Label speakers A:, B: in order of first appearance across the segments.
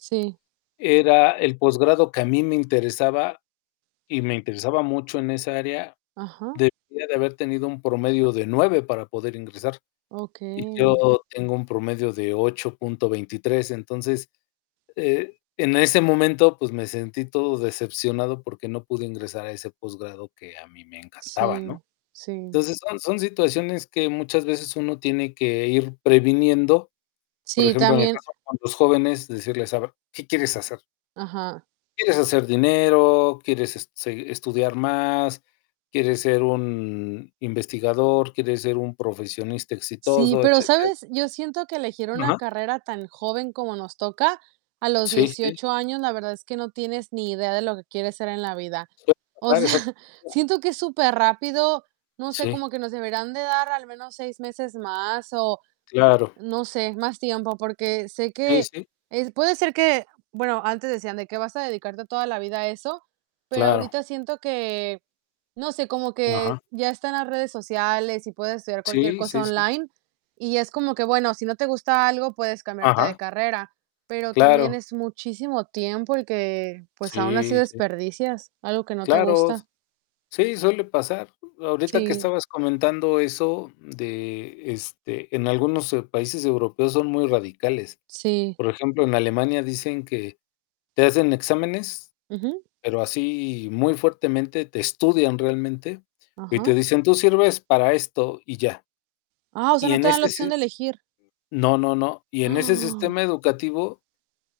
A: Sí.
B: Era el posgrado que a mí me interesaba y me interesaba mucho en esa área.
A: Ajá.
B: Debía de haber tenido un promedio de 9 para poder ingresar y
A: Okey.
B: yo tengo un promedio de 8.23. Entonces, eh, en ese momento, pues me sentí todo decepcionado porque no pude ingresar a ese posgrado que a mí me encantaba,
A: Sí,
B: ¿no?
A: sí.
B: Entonces, son son situaciones que muchas veces uno tiene que ir previniendo. Por
A: Sí,
B: ejemplo, en el
A: también.
B: caso con los jóvenes, decirles: "A ver, ¿qué quieres hacer?".
A: Ajá.
B: "¿quieres hacer dinero? ¿Quieres seg estudiar más? ¿Quieres ser un investigador? ¿Quieres ser un profesionista
A: Sí,
B: exitoso?",
A: pero
B: etcétera.
A: ¿sabes? Yo siento que elegir una
B: Ajá.
A: carrera tan joven como nos toca a los
B: Sí, sí.
A: 18 años, la verdad es que no tienes ni idea de lo que quieres ser en la vida.
B: Suele
A: O
B: pasar,
A: sea,
B: exactamente.
A: siento que es superrápido, no sé,
B: Sí.
A: como que nos deberián de dar al menos 6 meses más o
B: Claro.
A: no sé, más tiempo. Porque sé
B: Sí,
A: que
B: sí.
A: es puede ser que bueno, antes decían de que vas a dedicarte toda la vida a eso. Pero
B: Claro.
A: ahorita siento que, no sé, como que
B: Ajá.
A: ya están las redes sociales y puedes estudiar cualquier
B: Sí,
A: cosa
B: sí, sí.
A: online y es como que bueno, si no te gusta algo puedes cambiarte de
B: Ajá.
A: carrera. Pero también
B: Claro.
A: es muchísimo tiempo el que, pues, aun así
B: Sí, sí.
A: desperdicias, algo que no te
B: Claro, s
A: gusta.
B: sí, suele pasar. Ahorita que
A: Sí.
B: estabas comentando eso de este, en algunos países europeos son muy radicales.
A: Sí.
B: Por ejemplo, en Alemania dicen que te hacen exámenes,
A: Ujú.
B: pero así muy fuertemente te estudian realmente y
A: Ajá.
B: te dicen: "Tú sirves para esto y ya".
A: Ah, o sea,
B: Y
A: no
B: en
A: te dan la
B: ese
A: opción
B: si
A: de elegir.
B: No, no, no. Y en ese
A: ¡Ah!
B: sistema educativo,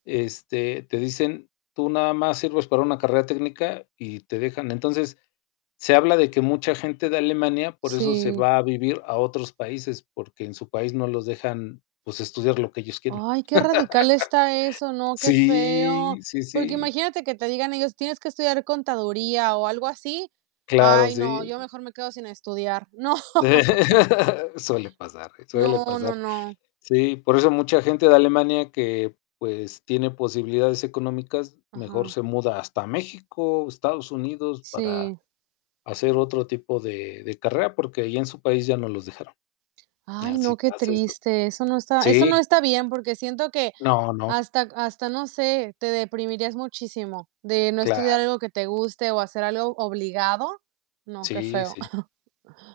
B: este, te dicen: "Tú nada más sirves para una carrera técnica" y te dejan. Entonces, se habla de que mucha gente de Alemania por eso se
A: Sí.
B: va a vivir a otros países, porque en su país no los dejan, pues, estudiar lo que ellos quieren.
A: Ay, qué radical está eso, ¿no?, qué feo.
B: Sí, sí,
A: Porque
B: sí.
A: imagínate que te digan ellos: "Tienes que estudiar contaduría" o algo así.
B: Claro,
A: Ay, no,
B: sí.
A: yo mejor me quedo sin estudiar. No
B: Suele pasar, suele
A: No, no,
B: pasar.
A: no.
B: Sí, por eso mucha gente de Alemania que, pues, tiene posibilidades económicas, mejor
A: Ajá.
B: se muda hasta México o Estados Unidos para
A: Sí.
B: hacer otro tipo de de carrera, porque ya en su país ya no los dejaron. Y
A: Ay,
B: así
A: no, qué
B: pasa esto.
A: triste. Eso no está eso no
B: Sí.
A: está bien, porque siento que
B: No, no.
A: hasta hasta no sé, te deprimirías muchísimo de no
B: Claro.
A: estudiar algo que te guste o hacer algo obligado. No, qué
B: Sí,
A: feo.
B: sí.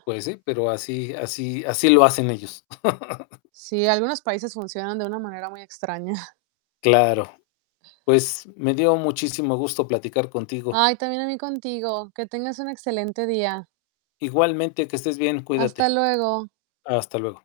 B: Pues sí, pero así así así lo hacen ellos.
A: Sí, algunos países funcionan de una manera muy extraña.
B: Claro. Pues me dio muchísimo gusto platicar contigo.
A: Ay, también a mí contigo. Que tengas un excelente día.
B: Igualmente, que estés bien.
A: Hasta
B: Cuídate.
A: luego.
B: Hasta luego.